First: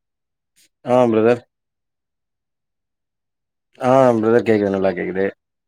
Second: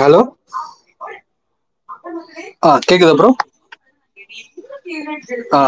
Hello அ brother அ கேக்குதா ப்ரோ ஆ பிரதர் கேக்குது நல்லா கேக்குது ஆ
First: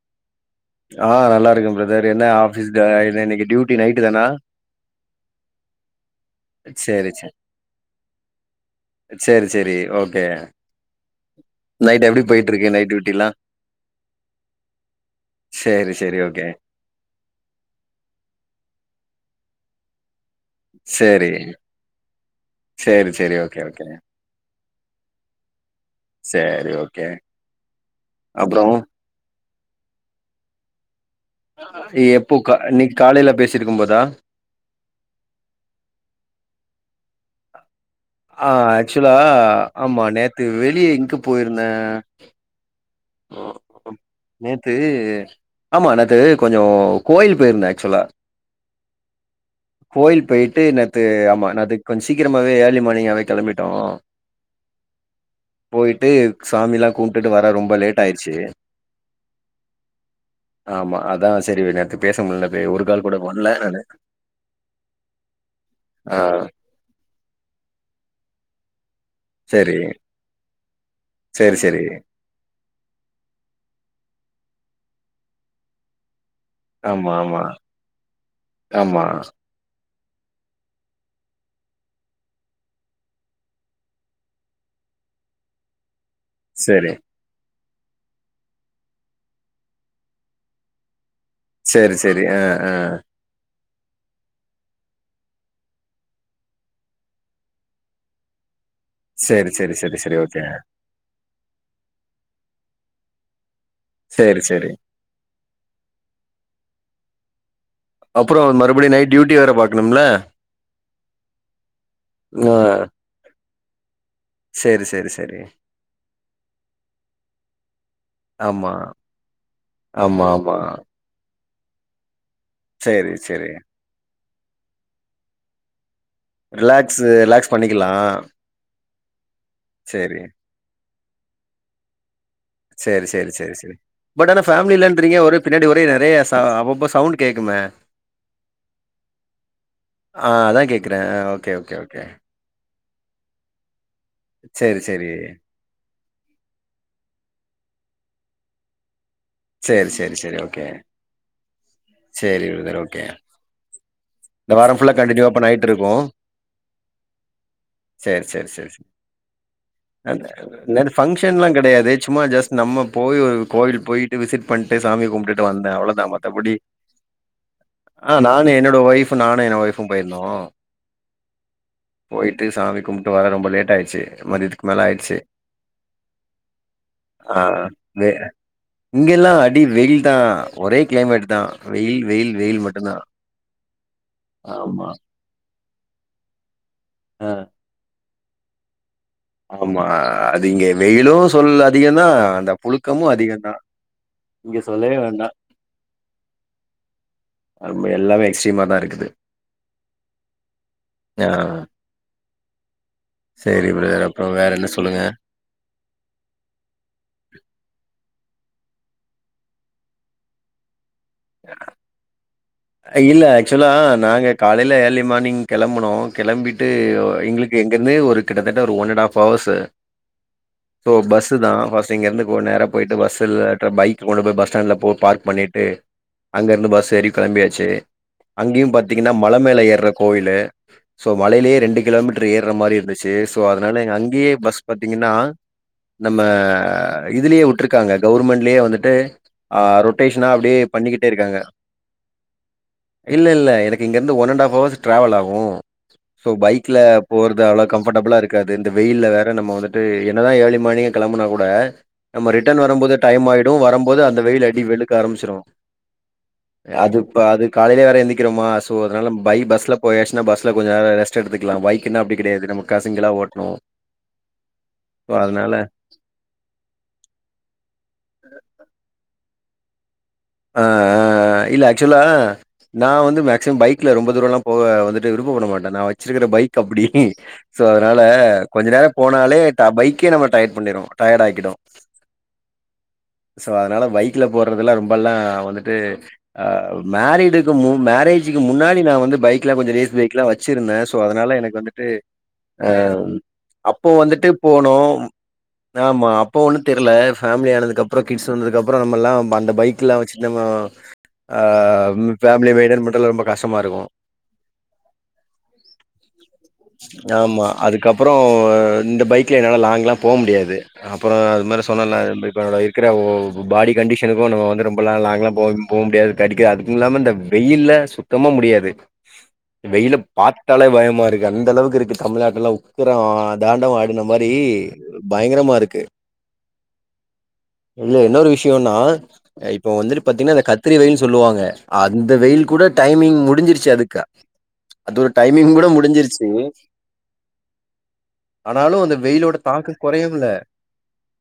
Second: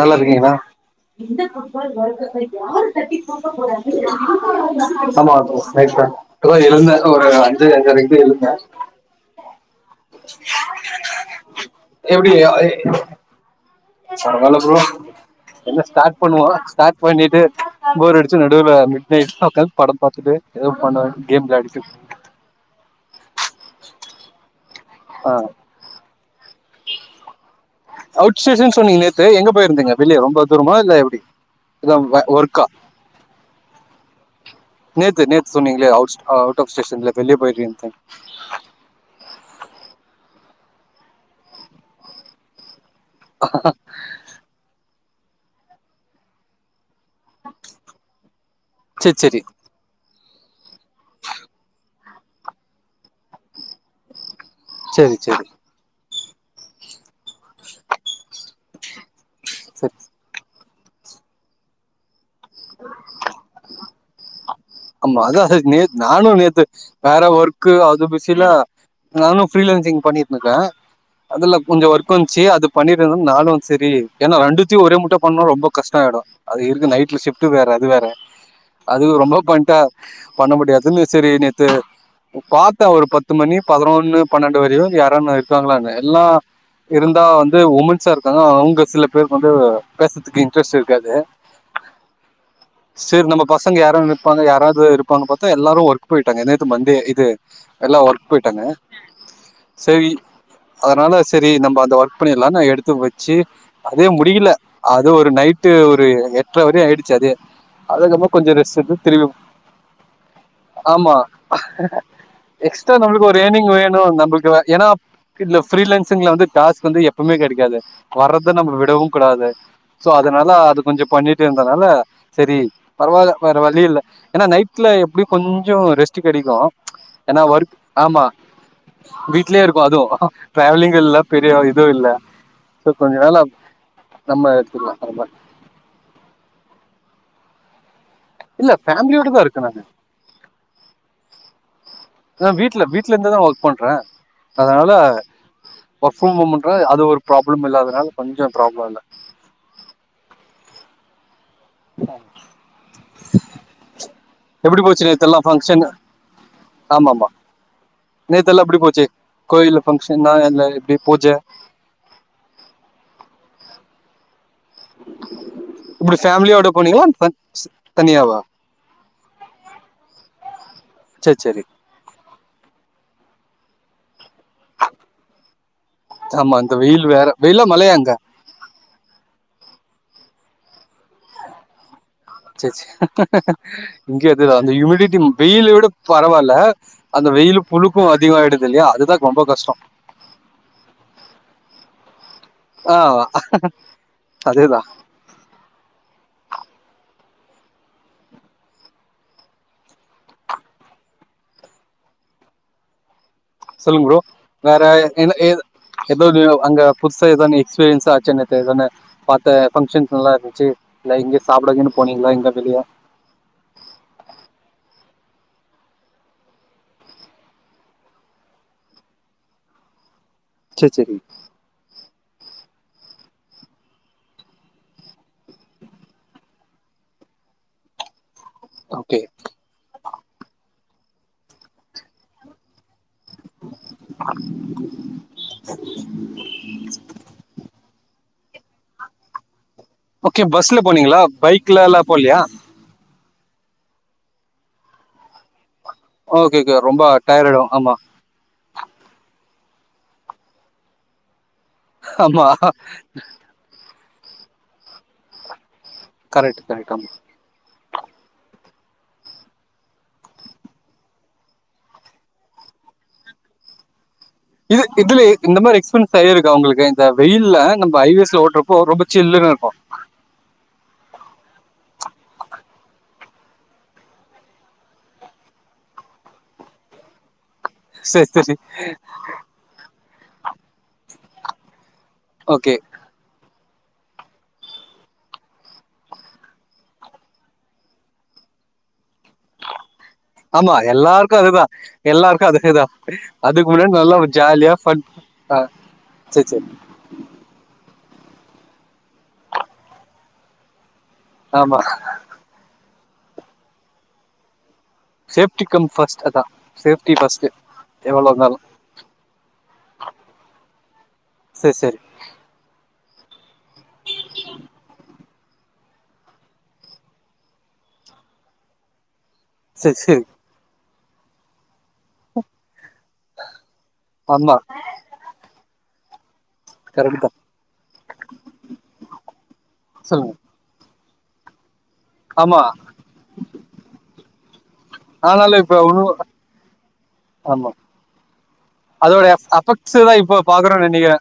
நல்லாருக்கீங்ளா ஆ நல்லா இருக்கே பிரதர் என்ன ஆஃபீஸ் டே என்ன இன்னைக்கு டியூட்டி நைட்டு தானா ஆமா ப்ரோ நைஸ்டா இப்பதா எழுந்தே சேரி ஒரு சேரி அஞ்சு அஞ்சரைக்கு எழுந்தே சேரி சேரி ஓகே நைட் எப்டி போய்ட்டு இருக்கு நைட் டூடில்லா பரவால ப்ரோ என்ன சேரி ஸ்டாட் சேரி ஓகே பண்ணுவோ ஸ்டாட் பண்ணிட்டு போர் அடுச்சா நடூல மிட் நைட்ல உக்காந்து படோ பாத்துட்டு சேரி சேரி சேரி ஓகே ஓகே அ சேரி ஓகே அப்றோ அவுட்ஸ்டேஷன் சொன்னீங்க நேத்து எங்க போயிருந்தீங்க வெளிய ரொம்ப தூரமா இல்ல எப்டி எப்போ கா இன்னிக் காலேல பேசிருக்கும் போதா நேத்து நேத்து சொன்னீங்களே அவுட்ஸ் அவுட் ஆஃப் ஸ்டேஷன்ல வெளிய போய்ர்கீங்தன் ஆ ஆக்சுவலா ஆமா நேத்து வெளிய எங்க போயிருந்த ஆ [unintelligible] நேத்து ஆமா நேத்து கொஞ்சோ கோயில் போயிருந்த ஆக்சுவலா சரி சரி கோயில் போயிட்டு நேத்து ஆமா நேத்துக்கு கொஞ்ச சீக்ரமாவே ஏர்லி மார்னிங்காவே கிளம்பிட்டோ செரி செரி போயிட்டு சாமி எல்லா கும்டுட்டு வர ரொம்ப லேட் ஆயிருச்சு சரி ஆமா அதா செரி நேத்து பேச முடில பே ஒரு கால் கூட பண்ல நானு ஆமா அதா நேத் ஆ நானு நேத்து வேற ஒர்க் அது பிசில நானு ஃப்ரீ சரி, லான்சிங் பண்ணிட்ருக்கன் அதுல சரி, சரி. கொஞ்ச ஒர்க் வந் ச்சே அது பண்ணிருலா நானும் செரி ஏன்னா ரெண்டுத்துயு ஒரே முட்ட பண்ணா ரொம்ப கஷ்ட ஆயிடு அது இருக்கு ஆமா, நைட்ல ஆமா, ஷிப்ட்டு வேற அது வேற ஆமா. அது ரொம்ப கா பண்ண முடியாதுனு செரி நேத்து பாத்த ஒரு பத்து மணி பதினொன்னு பன்னெண்டு வரயு யாரன்ன இருக்காங்களான்னு எல்லா சரி, இருந்தா வந்து உமன்ஸா இருக்காங்க அவங்க சில பேர்க்கு வந்து பேசற்துக்கு இன்ட்ரெஸ்ட் இருக்காது செரி செரி ஆ ஆ சேரி நம்ம பசங்க யாரும் இருப்பாங்க யாராவ்து இருப்பாங்க பாத்தா எல்லாரும் ஒர்க் போயிட்டாங்க நேத்தி மண்டே இது எல்லாம் ஒர்க் போய்ட்டாங்க சரி சரி சரி சரி ஓகே அதுனால சரி நம்ம அந்த ஒர்க் பன்னிரலாம்னு நான் எடுத்து வச்சு அதே சரி, முடியல சரி. அது ஒரு நைட்டு ஒரு எட்ர வரையு ஆய்டுச்சு அதே அதுக்கப்பரோ கொஞ்சம் அப்புறம் ரெஸ்ட் மறுபடியும் எடுத் நைட் தெரியு டியூட்டி வேற பாக்கணும்ல? ஆமா ஆ. எக்ஸ்ட்ரா நம்மளுக்கு ஒரு ஏனிங் வேணும் நம்மளுக்கு சரி, ஏன்னா சரி, சரி. இந்த ஃப்ரீலான்சிங்ல வந்து டாஸ்க் வந்து எப்பவுமே கிடைக்காது வர்ரத ஆமா, நம்ம விடவும் கூடாது சோ ஆமா, அதுனால ஆமா. அத கொஞ்சம் பண்ணிட் டே இருக்கறதால செரி சரி, பரவால்ல சரி. வேற வலியில்ல ஏன்னா நைட்ல எப்படி கொஞ்சோ ரெஸ்ட் கெடைக்கும் ரிலாக்ஸ் ஏன்னா ரிலாக்ஸ் ஒர்க் பண்ணிக்கலாம். ஆமா வீட்லயே இருக்கு சரி. அதுவு ஃபேமிலிங்ல பெரிய இதுவும் இல்ல சோ செரி கொஞ்ச செரி நாள் செரி அப்- செரி பட் ஆனா நம்ம எடுத்துக்கலா அது ஃபேமிலன்ரிங்க மாரி ஒரு பின்னாடி ஒரே நெறைய ச அப்பப்போ சவுண்ட் கேக்குமே இல்ல ஃபேமிலியோட தா இருக்கே நானு ஆ அதான் கேக்குரே ஓகே ஓகே ஓகே ஆ வீட்ல வீட்ல இருந்துதா ஒர்க் பண்ரே சரி, அதனால சரி. ஒர்க் ஃப்ரம் ஹோம்ன்ர அது ஒரு ப்ராளம் அதுனால கொஞ்சோ ப்ராபுளம் இல்ல செரி செரி செரி ஓகே செரி ப்ரதர் ஓகே இந்த வார எப்டி ஃபுல்லா போச்சு கண்டினியூ ஆ நேத்தெல்லா பண்ணா நைட்டு ஃபங்க்ஷன் இருக்கு ஆமாமா செரி செரி நேத்தெல்லா எப்டி செரி போச்சு கோயில்ல அதா ஃபங்க்ஷன்னா அதா இல்ல நேனு எப்டி பூஜ ஃபங்க்ஷன்ல்லா கெடையாது சும்மா ஜஸ் நம்ப போய் ஒரு கோவில் போயிட்டு விசிட் பண்ணிட்டு சாமி கும்டுட்டு வந்தன் அவ்வளதான் மத்தபடி போனிங்ளா ஃப்ரண்ட் ஸ் ஆ நானும் என்னோட ஒய்ஃபு நானு என்னோ ஒய்ஃபும் போயிருந்தோம் சேரி சேரி போயிட்டு சாமிகும்ப்ட்டு வர ரொம்ப லேட் ஆயிச்சு மதியத்துக்கு மேல ஆய்டுச்சு ஆமா இந்த வெயில் வேற ஆ வெயிலா மழையா வே அங்க இங்கெல்லாம் அடி வெயில் தான் ஒரே கிளைமேட் தான் வெயில் வெயில் வெயில் சேச்சே மட்டுந்தா இங்க அதேதா அந்த ஆமா யூமிடிட்டி வெயில விட பரவாயில்ல அந்த ஆ வெயிலு புழுக்கோ அதிகோ ஆயிடுதுல்யா அதுதா ரொம்ப கஷ்டோ ஆமா அது இங்க வெயிலும் சொல் அதிகம் தா அந்த ஆ புழுக்கமு அதிக தான் இது அதேதா சொல்லவே வேண்டா ஆமா எல்லாமே எக்ஸ்ட்ரீமா தான் இருக்குது யா சொல்லுங்க ப்ரோ என்ன வேற சொல்லுங்க என்ன ஏது ஏதோ அங்க புதுசா எதா எக்ஸ்பீரியன்ஸ் ஆச்ச இதான பாத்த பங்க்ஷன்ஸ் நல்லா இருந்துச்சு இல்ல இங்க சாப்பிடகின்னு போனீங்களா இங்க வெளிய இல்ல ஆக்சுவலா நாங்க காலையில ஏர்லி மார்னிங் கெளம்பனோம் கெளம்பிட்டு எங்களுக்கு இங்கருந்து ஒரு கிட்ட தட்ட ஒரு one and half hours chair so சேரி பஸ்சு தா ஃப ஸ்ட்டு இங்க இருந்து கோ நேர போயிட்டு பஸ்ல பைக் கொண்டு போய் பஸ்ஸ்டேண்ட்ல போ பார்க் பண்ணிட்டு அங்கருந்து பஸ் ஏறி கெளம்பியாச்சு அங்கியும் பாத்தீங்கனா ஓகே மல மேல ஏற்ற கோயிலு சோ மலயிலயே ரெண்டு கிலோமீட்டர் ஏறுற மாரி இருந்துச்சு சோ அதனால அங்கேயே பஸ் பாத்தீங்கனா நம்ம இதுலயே வுட்ருக்காங்க கவர்மெண்ட்லயே வந்துட்டு அ ரொட்டேஷனா ஓகே அப்டியே பஸ்ல பண்ணிக்கிட்டே போனீங்களா இருக்காங்க. பைக்லல்லா போலயா இல்ல இல்ல எனக்கு இங்கிருந்து one and half hours travel ஆகும் சோ ஓகே பைக்ல ஓகே ரொம்ப போறது டயர்ட் ஆயிடு அவ்ளோ ஆமா கம்ஃபர்டபுளா இருக் க்காது இந்த வெயில்ல வேற நம்ம வந்துட்டு என்னதா ஏர்லி மார்னிங் கெளம்புனா கூட நம்ம ஆமா ரிட்டர்ன் வரும்போது டைம் ஆயிடு வரும் போது அந்த வெயில் அடி வெளுக்க ஆரமிச்சிரும் கரெக்ட் கரெக்ட் அது ஆமா இப்ப அது காலையில வேற எந்திக்ரோமா ஸோ அதனால பை பஸ்ல போயாச்சுனா பஸ்ல கொஞ்ச நேர ரெஸ்ட் எடுத்துக்கலா பைக்குனா அப்டி கெடயாது நமக் கா சிங்களா ஓட்னு இது இதுலே இந்த மாரி எக்ஸ்பென்ஸ் ஸா இருக்க உங்களுக்கு இந்த வெயில்ல நம்ப ஹைவேஸ்ல ஓட்றப்போ ரொம்ப சில்லுன்னு இருக்குன் ஆ ஆ ஆ இல்ல ஆக்ச்சுலா நா வந்து மேக்சிமம் பைக்ல ரொம்ப தூரோலா போவ வந்துட்டு விருப்ப பட மாட்டே நா வச்சிருக்கிற பைக் அப்பிடி ஸோ அதனால சரி சரி கொஞ்ச நேரம் போனாலே தா பைக்கே நம்ம டையட் பண்ணிரும் டயர்டு ஆக்கிடும் ஓகே ஸோ அதனால பைக்ல போறதுல்லா ரொம் பலா வந்துட்டு அ மேரிடுக்கு மு மேரேஜ்க்கு முன்னாடி நா வந்து பைக் ட்ல கொஞ்சோ ரேஸ் பைக்லா ஆமா வச்சிருந்தேன் ஸோ அதனால எல்லாருக்கும் எனக் அதுதான் வந்துட்டு எல்லாருக்கும் அ அதுதான் அதுக்கு அப்போ முன்னாடி நல்லா வந்துட்டு ஜாலியா போனோம் ஃபன் ஆமா அப்போ சரி ஒண்ணு சரி தெரில ஃபேமிலி ஆனதுக்கு அப்புறம் கிட்ஸ் வந்ததுக்கப்றோ நம்மல்லாம் அந்த பைக்குலா வச்சிட்டு நம்ம அ ஆமா ம் ஃபேமிலிய மென்ட்டெயின் பன்றதுல ரொம்ப கஷ்டமா இருக்கும் செஃப்டிக்கம் பஸ்ட் அதா ஆமா அதுக்கப்புறோ இந்த பைக்ல என்னால லாங்ல்லா போ முடியாது அப்புறோ அதுமாரி சரி சொன்னன்ல சரி இப்ப நா இருக்குற ப பாடி கண்டிஷனுக்கும் நம்ம வந்து நா லாங்களா போ போ முடியாது கடிக்கி அது இல்லாம இந்த வெயில சுத்தமா முடியாது வெயில சரி சரி பாத்தாலே பயமா இருக்கு அந்த அளவுக்கு தமிழ்நாடுலாம் ருத்றோ தாண்டவம் ஆடுன மாரி ஆமா பயங்கரமா இருக்கு கரெக்ட் தான் இல்ல இன்னொரு விஷயம்னா அ இப்போ வந்துட்டு சொல்லுங்க பாத்தீங்கன்னா இந்த கத் கத்ரி வெயில்னு சொல்லுவாங்க அந்த வெயில் ஆமா கூட டைமிங் முடிஞ்சிருச்சு அதுக்கா அது ஒரு டைமிங் ஆனாலும் கூட இப்ப ஒன்னும் முடிஞ்சிருச்சு ஆமா ஆனாலும் அந்த அதோட வெயிலோட எஃப் தாக்கம் அஃபெக்ட்ஸ் தா குறையும்ல இப்போ பாக்குறோம்னு நெனைக்கிறே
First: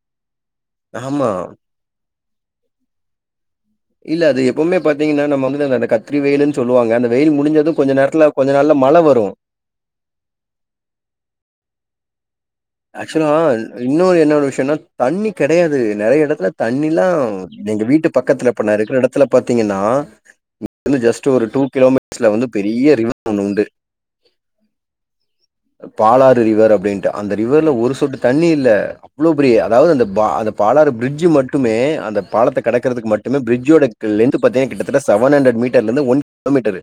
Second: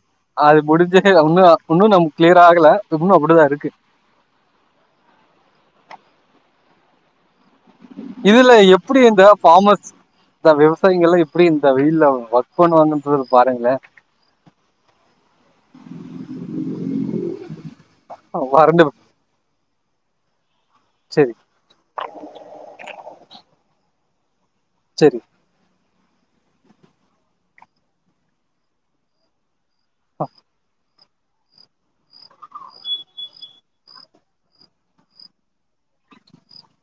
அது முடிஞ்சு ஆமா ஒன்னு உன்னு நம் கிளியர் ஆகல இன்னு அப்படிதா இருக்கு இல்ல அது எப்பவுமே பாத்தீங்கன்னா நம்ம வந்து அ அந்த கத்திரி வெய்யில்ன்னு சொல்லுவாங்க அந்த வெயில் முடிஞ்சது கொஞ்ச நேரத்துல கொஞ்ச நாள்ல மழ வரு இந்தா விவசாயிங்கல்லா எப்டி இந்த வெயில்ல ஒர்க் பண்ணுவாங்கன்றதுல பாருங்களே இன்னோரு என்ன ஒரு விஷியனா தண்ணி கெடையாது நெறைய எடத்துல தண்ணில்லா எங்க வீட்டு பக்கத்துல இப்ப நா வறண்டு ருக்கிற எடத்துல பாத்தீங்கன்னா [inaudible] ஜஸ்ட்டு சரி ஒரு டூ கிலோமீ ஆக்சுவலா வந்து பெரிய ரிவ [inaudible] ஒண்ணு உண்டு செரி பாலாறு ரிவர் அப்டின்ட்டு அந்த ரிவர்ல ஒரு சொட்டு தண்ணி இல்ல இவ்ளோ பெரிய அதாவது அந்த பா அந்த பாலாறு பிரிட்ஜ்ஜு மட்டுமே அந்த பாலத்த கடக்கறதுக்கு மட்டுமே பிரிட்ஜோட க்க லென்த்து பாத்தீங்னா கிட்டத்தட்ட செவன் ஹண்ட்ரட் மீட்டர்லிருந்து ஒன் [inaudible] மீட்டர்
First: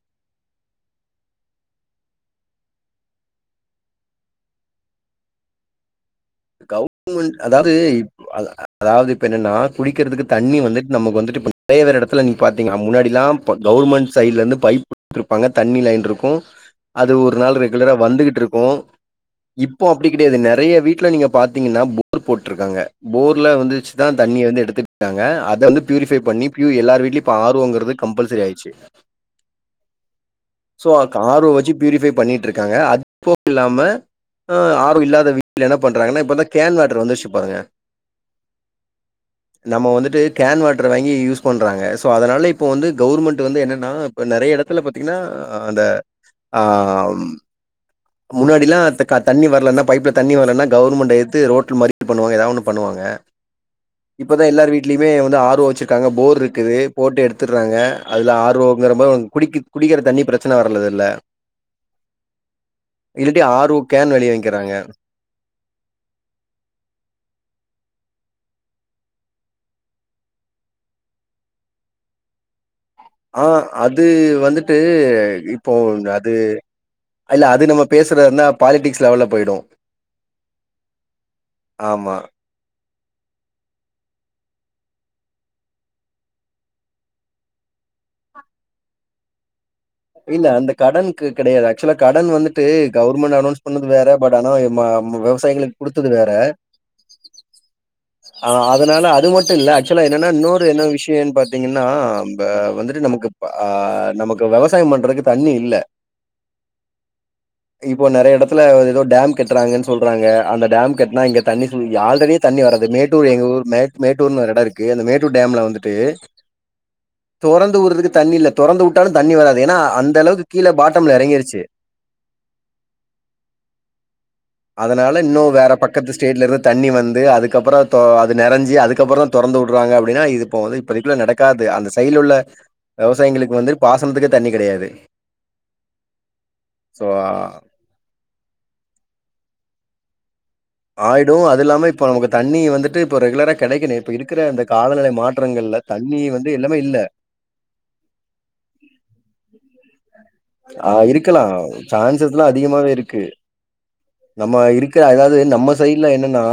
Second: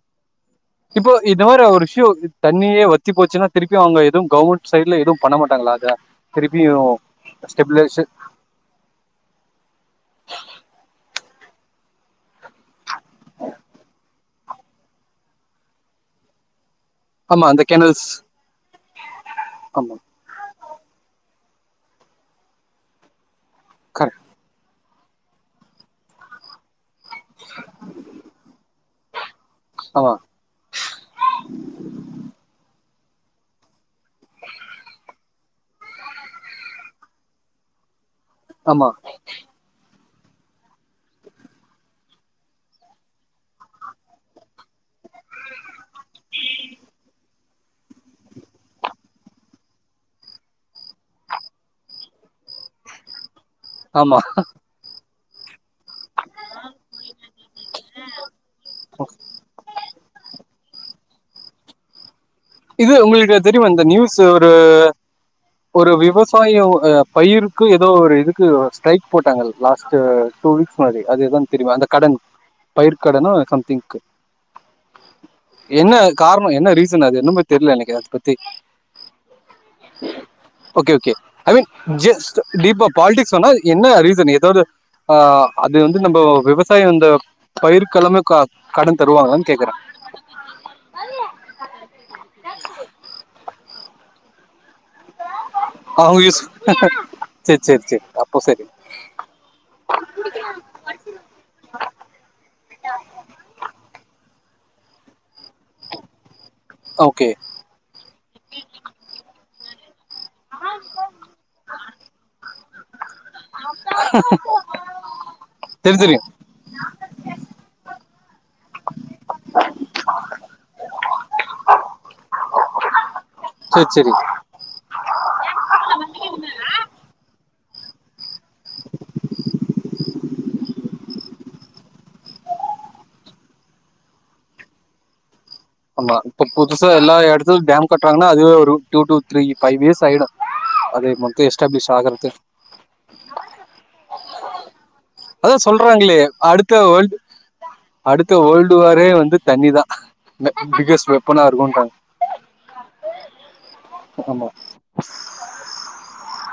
இப்போ இதோ ஒரு விஷயோ தண்ணியே வத்தி போச்சுன்னா திருப்பி அவுங்க எதுவு கவுமெண்ட் சைடுல எதுவு பண்ண மாட்டாங்களா அத திருப்பியு அதாவது ஸ்டெப்லேசர் இப்ப- அத- அதாவது இப்ப என்னன்னா குடிக்கிறதுக்கு தண்ணி வந்துட்டு நம்ம வந்துட்டு [inaudible] நெறைய வேற எடத்துல நீங் பாத்தீங்னா முன்னாடிலா ப கவுர்மெண்ட் சைடுல இருந்து பைப் [inaudible] ருப்பாங்க தண்ணி லைன் ருக்கூ அது ஒரு ஆமா நாள் அந்த ரெகுலரா கேனல்ஸ் வந்துகிட்ருக்கூ இப்போ ஆமா அப்டி கெடையாது நெறைய வீட்ல நீங்க பாத்தீங்கன்னா போர் போட்ருக்காங்க போர்ல வந்துச்சு தா கரெக்ட் தண்ணிய வந்து எடுத்துட்டு க்காங்க அத வந்து பியூரிஃபை பண்ணி பியூ எல்லார் வீட்லயு இப்போ ஆர்வோங்கிறது கம்ப்பல்சரி ஆயிச்சு ஆமா ஸோ காரோவை வச்சு பியூரிஃபை பண்ணிட்ருக்காங்க அதுப்போக இல்லாம ஆ ஆரோவ் இல்லாத வீட்ல என்ன பண்றாங்கன்னா இப்பதா கேன் வாட்ரு வந்துச்சு பாருங்க ஆமா நம்ம வந்துட்டு கேன் வாட்டர் வாங்கி யூஸ் பண்றாங்க சோ அதனால இப்போ வந்து கவுவர்மெண்ட்டு வந்து என்னன்னா இப்ப நெறைய எடத் இத்துல பாத்தீங்கன்னா அந்த ஆம் முன்னாடிலா தக்க தண்ணி வரலன்னா பைப்ல தண்ணி வரலன்னா கவர்மெண்ட்ட ஏத்து ரோட்ல மரிப்பு பன்னுவாங்க ஏதாது ஒன்னு பண்ணுவாங்க [inaudible] இப்பதா எல்லார் வீடலயுமே வந்து ஆர் ஓ வச்சு க்காங்க போர் இருக்குது போட்டு எடுத்துறாங்க அதுல ஆர்வோங்குற மாரி குடிக்கி குடிக்கிற தண்ணி பிரச் ச்சன வரலது இல்ல இது உங்களுக்கு இல்லாட்டி தெரியுமா ஆர் ஓ அந்த கேன் நியூஸ்சு வெளிய ஒரு விக்கிறாங்க ஒரு விவசாயோ அ பயிருக்கு ஏதோ ஒரு இதுக்கு ஸ்ட்ரைக் போட்டாங்கள் லாஸ்ட்டு ஃபுல்ஸ் மாரி அது எதும் தெரியுமா அந்த கடன் பயிர்க் கடன்னோ ஆ சம் திங்கு அது வந்துட்டு இப்போ என்ன அது காரண என்ன ரீசன் அது என்ன இல்ல தெர்ல நம்ம எனக்கு அத பேசுறது பத்தி இருந்தா பாலிடிக்ஸ் லெவல்ல போயிடும் ஓகே ஓகே ஐ மீன் ஆமா ஜஸ்ட் டீப்பா பாலிடிக்ஸ் வேன்னா என்ன ரீசன் ஏதாவது ஆ அது வந்து நம்ம விவசாய இந்த பயிர்கிழம க கடன் தருவாங்களானு கேக்குறே இல்ல அந்த கடனுக்கு கெடையாது ஆக்சுவலா கடன் வந்துட்டு கவர்மெண்ட் அனௌன்ஸ் பண்ணது வேற பட் ஆனா மா நம்ம விவசாயிகளுக்கு குடுத்தது வேற சேர் சேர் சேர் ஆ வ் அதனால அது மட்டோ இல்ல ஆக்ச்சுலா என்னன்னா இன்னொரு என்ன விஷியோனு பாத்தீங்கன்னா இப்ப வந்துட்டு நமக்கு ஆ நமக்கு வெவசாயம் பண்றதுக்கு தண்ணி இல் இல்ல ஓகே இப்போ நெறைய எடத்துல ஏதோ டேம் கட்டுறாங்கன்னு சொ சொல்றாங்க அந்த டேம் கட்னா இங்க தண்ணி ஃபுல் ஆல்ரெடி தண்ணி வராது மேட்டூர் எங்க ஊர் மே மேட்டூர்னு ஒரு இடோ இருக்கு அந்த மேட்டூர் டேம்ல வந்துட்டு சரி தெரியும் [unintelligible] தொறந்து ஊற்றதுக்கு தண்ணி இல்ல தொறந்து விட்டாலு தண்ணி வராது ஏன்னா அந்த அளவுக்கு கீழ பாட்டம்ல எறங்கிருச்சு சேரி சேரி அதனால இன்னு வேற பக்கத்து ஸ்டேட்ல இருந்து தண்ணி வந்து அதுக்கப்புறோ இப்போ அது நெரஞ்சி அதுக்கப்புறோ தா தொறந்து விடுறாங்க அப்படின்னா இது இப்ப வந்து இப்பதைக்குள்ள நடக்காத்து அந்த சைடுல்ல உள்ள விவசாயிங்களுக்கு வந்து பாசனத்துக்கே தண்ணி கேடையாது ஆமா இப்ப புதுசா எல்லா இடத்துலு டேம் கட்டுறாங்கன்னா அது ஒரு two two three five years ஆயிடு ஆயிடு அது இல்லாம இப்ப நமக்கு தண்ணி வந்துட்டு இப்ப ரெகுலரா கடைக்கணு இப்ப இருக்கிற இந்த காலநில மாற் அதா சொல்றாங்களே அடுத்த வேல்டு அடுத்த வேல்டு வாரே வந்து தண்ணிதா ஆ இருக்கலா சான்சஸ்ல்லா அதிகமாவே இருக்கு ஆமா நம்ம இருக்கு அதாது நம்ம சைட்ல என்னன்னா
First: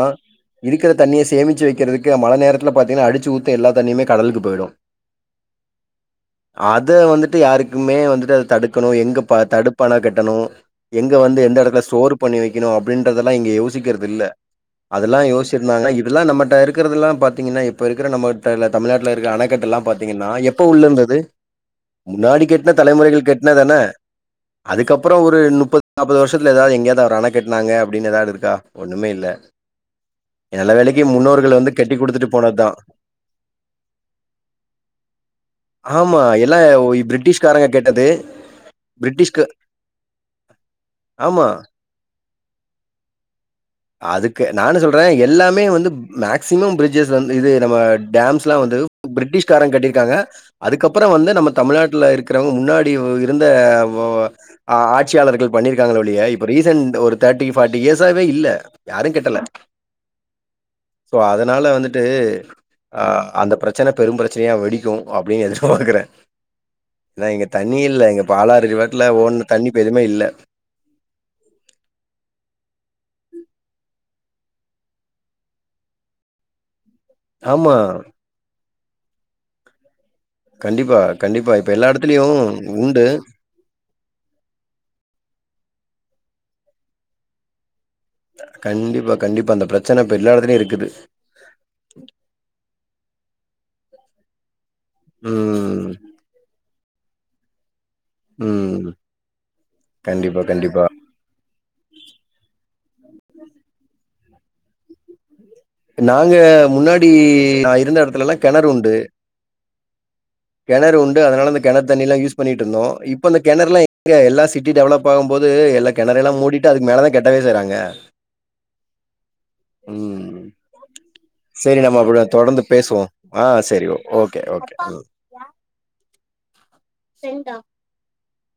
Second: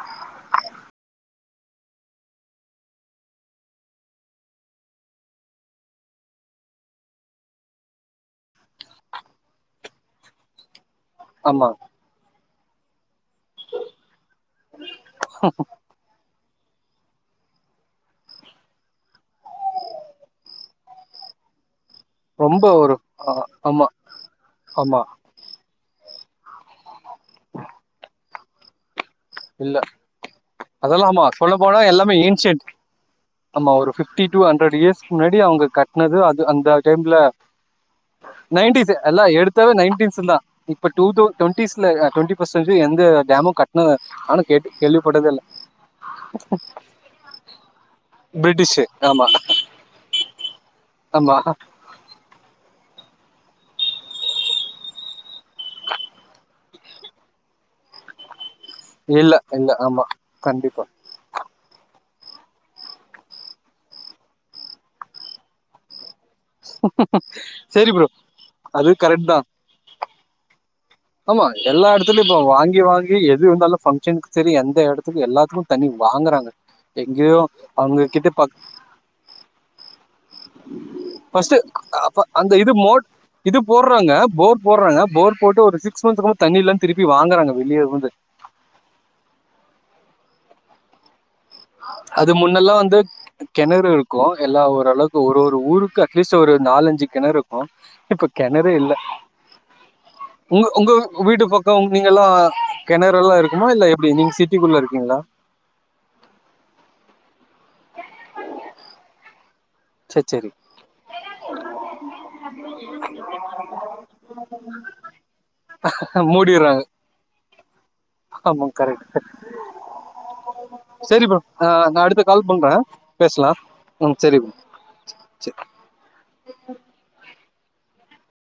இருக்கிற தண்ணிய சேமிச்சு வைக்குறதுக்கு மழ நேரத்துல பாத்தீங்கன்னா அடித்து ஊத்தி எல்லா தண்ணியும் கடலுக்கு போயிடும் [inaudible] அத வந்துட்டு யாருக்குமே வந்துட்டு அத தடுக்கணு எங்க ப தடுப்பன கட்டணு எங்க வந்து எந்த ஆமா எடத்துல ஸ்டோர் பண்ணி வெக்கணு அப்படின்றதெல்லா இங்க யோசிக்ககுறது இல்ல அதெல்லா யோசிச்சிருந்தாங்கான இப் எல்லா நம்மட்ட இருக்குறது எல்லா பாத்தீங்கன்னா இப்ப இருக்குற நம்மட்ட தமிழ்நாட்டுல இருக்குற அணக்கட்ட எல்லா பாத்தீங்கன்னா எப்ப உள்ள இருந்தது [inaudible] முன்னாடி ரொம்ப கெட்டுன ஒரு தலைமுறைகள் ஆ, கெட்டன தான ஆமா ஆமா அதுக்கப்புறோ ஒரு ஒரு முப்பத் நாற்பது வருஷத்துல ஏதாவது எங்கயாது அண கட்டுனாங்க அப்படின்னு ஏதாவது இருக்கா ஒண்ணுமே இல்ல நல்ல வேலைக்கு அதெல்லாம் ஆமா சொல்ல முன்னோர்கள் வந்து போனா கெட்டி எல்லாமே குடுத்துட்டு போனது ஏன்ஷியன்ட் தா ஆமா ஒரு பபிப்டி டு ஹண்ட்ரட் இயர்ஸ்கு முன்னாடி அவங்க கட்னது அது அந்த டைம்ல யாருங்க கேட்டது நைன்டிஸ் எல்லா பிரிட்டிஷ்க்கு எடுத்தவ நைன்டிஸ்சு தா இப்ப டூதவுஸ் ஆமா. டொண்டீஸ்ல இருக்காங்க டொண்டி இப்ப செஞ்சு எந்த டேமு கட்னதா அதுக்கு நா என்ன சொல்றே எல்லாமே வந்து மேக்சிமம் பிரிட்ஜஸ் வந்து இது நம்ம டேம்ஸ் எல்லா பிரிட்டிஷ் வந்து ஆமா பிரிட்டிஷ்கார கட்டியிருக்காங்க அதுக்கப்புறோ வந்து ஆமா நம்ம தமிழ்நாட்டுல இருக்கிறவங்க முன்னாடி இருந்த ஓ ஆட்சியாளர்கள் பண்ணிருக்காங்க ஒளிய இப்ப ரீசன்ட் ஒரு தேர்ட்டி ஃபார்டி இயர்ஸாவே இல்ல யாரும் இல்ல கட்டல. இல்ல ஆமா கண்டிப்பா சோ அதனால வந்துட்டு அ அந்த பிரச்சனை பெரும் பிரச்சனையா வெடிக்கு அப்படின்னு எதிர்பாக்கறே ஏன்னா இங்க தண்ணி சரி இல்ல ப்ரோ எங்க அது பாலாறுபாட்டுல கரெக்ட் தான் ஓடுன தண்ணி இப்ப எதுவுமே இல்ல ஆமா எல்லா எடத்துல இப்ப வாங்கி வாங்கி எது வந்தாலு பங்க்ஷன்க்கும் சரி எந்த இடத்துக்கும் எல்லாத்துக்கு தண்ணி வாங்குறாங்க எங்கேயோ ஆமா. அவங்ககிட்ட ப கண்டிப்பா, கண்டிப்பா. பஸ்ட்டு இப்ப எல்லா அப்ப இடத்துலயும் அந்த இது மோட் உண்டு. இது போடுறாங்க போர் போடுறாங்க போர் போட்டு ஒரு சிக்ஸ் மன்த் குள்ள தண்ணி இல்லனு திருப்பி வாங்குறாங்க வெளியே வந்து கண்டிப்பா கண்டிப்பா அந்த பிரச்சனை இப்ப எல்லா இடத்துலேயு இருக்குது அது முன்னெல்லா வந்து கிணறு இருக்கும் எல்லா ஓரளவுக்கு ஒரு ஒரு ம். ஊருக்கு அட்லீஸ் ஒரு நாலஞ்சு கிணறு இப்ப கிணறே ம். இல்ல கண்டிப்பா, உங்க கண்டிப்பா. உங்க உங்க வீட்டு பக்க நீங்களா கிணறு எல்லா இருக்குமா இல்ல எப்படி நீங்க சிட்டிக்குள்ள இருக்கீங்களா நாங்க முன்னாடி நா இருந்த இடத்துல எல்லா கிணறு உண்டு சரி சரி கணறு உண்டு அதனால அந்த கணத்து தண்ணி எல்லா யூஸ் பண்ணிட்டு இருந்தோ இப்ப அந்த கிணறுல்லா எங்க எல்லா சிட்டி டெவலப் ஆகு போது எல்லா கெணறு எல்லா மூடிட்டு மூடிடுறாங்க அதுக்கு மேல தா கெட்டவே செய்றாங்க ஆமா கரெட் ம் ம் சரி ப்ரோ நா நா அடுத்த கால் பண்ற பேசுவோ ஆ பேசலா சரி ம் சரி ஓகே ப்ரோ ஓகே ம் சரி [inaudible] எண்டா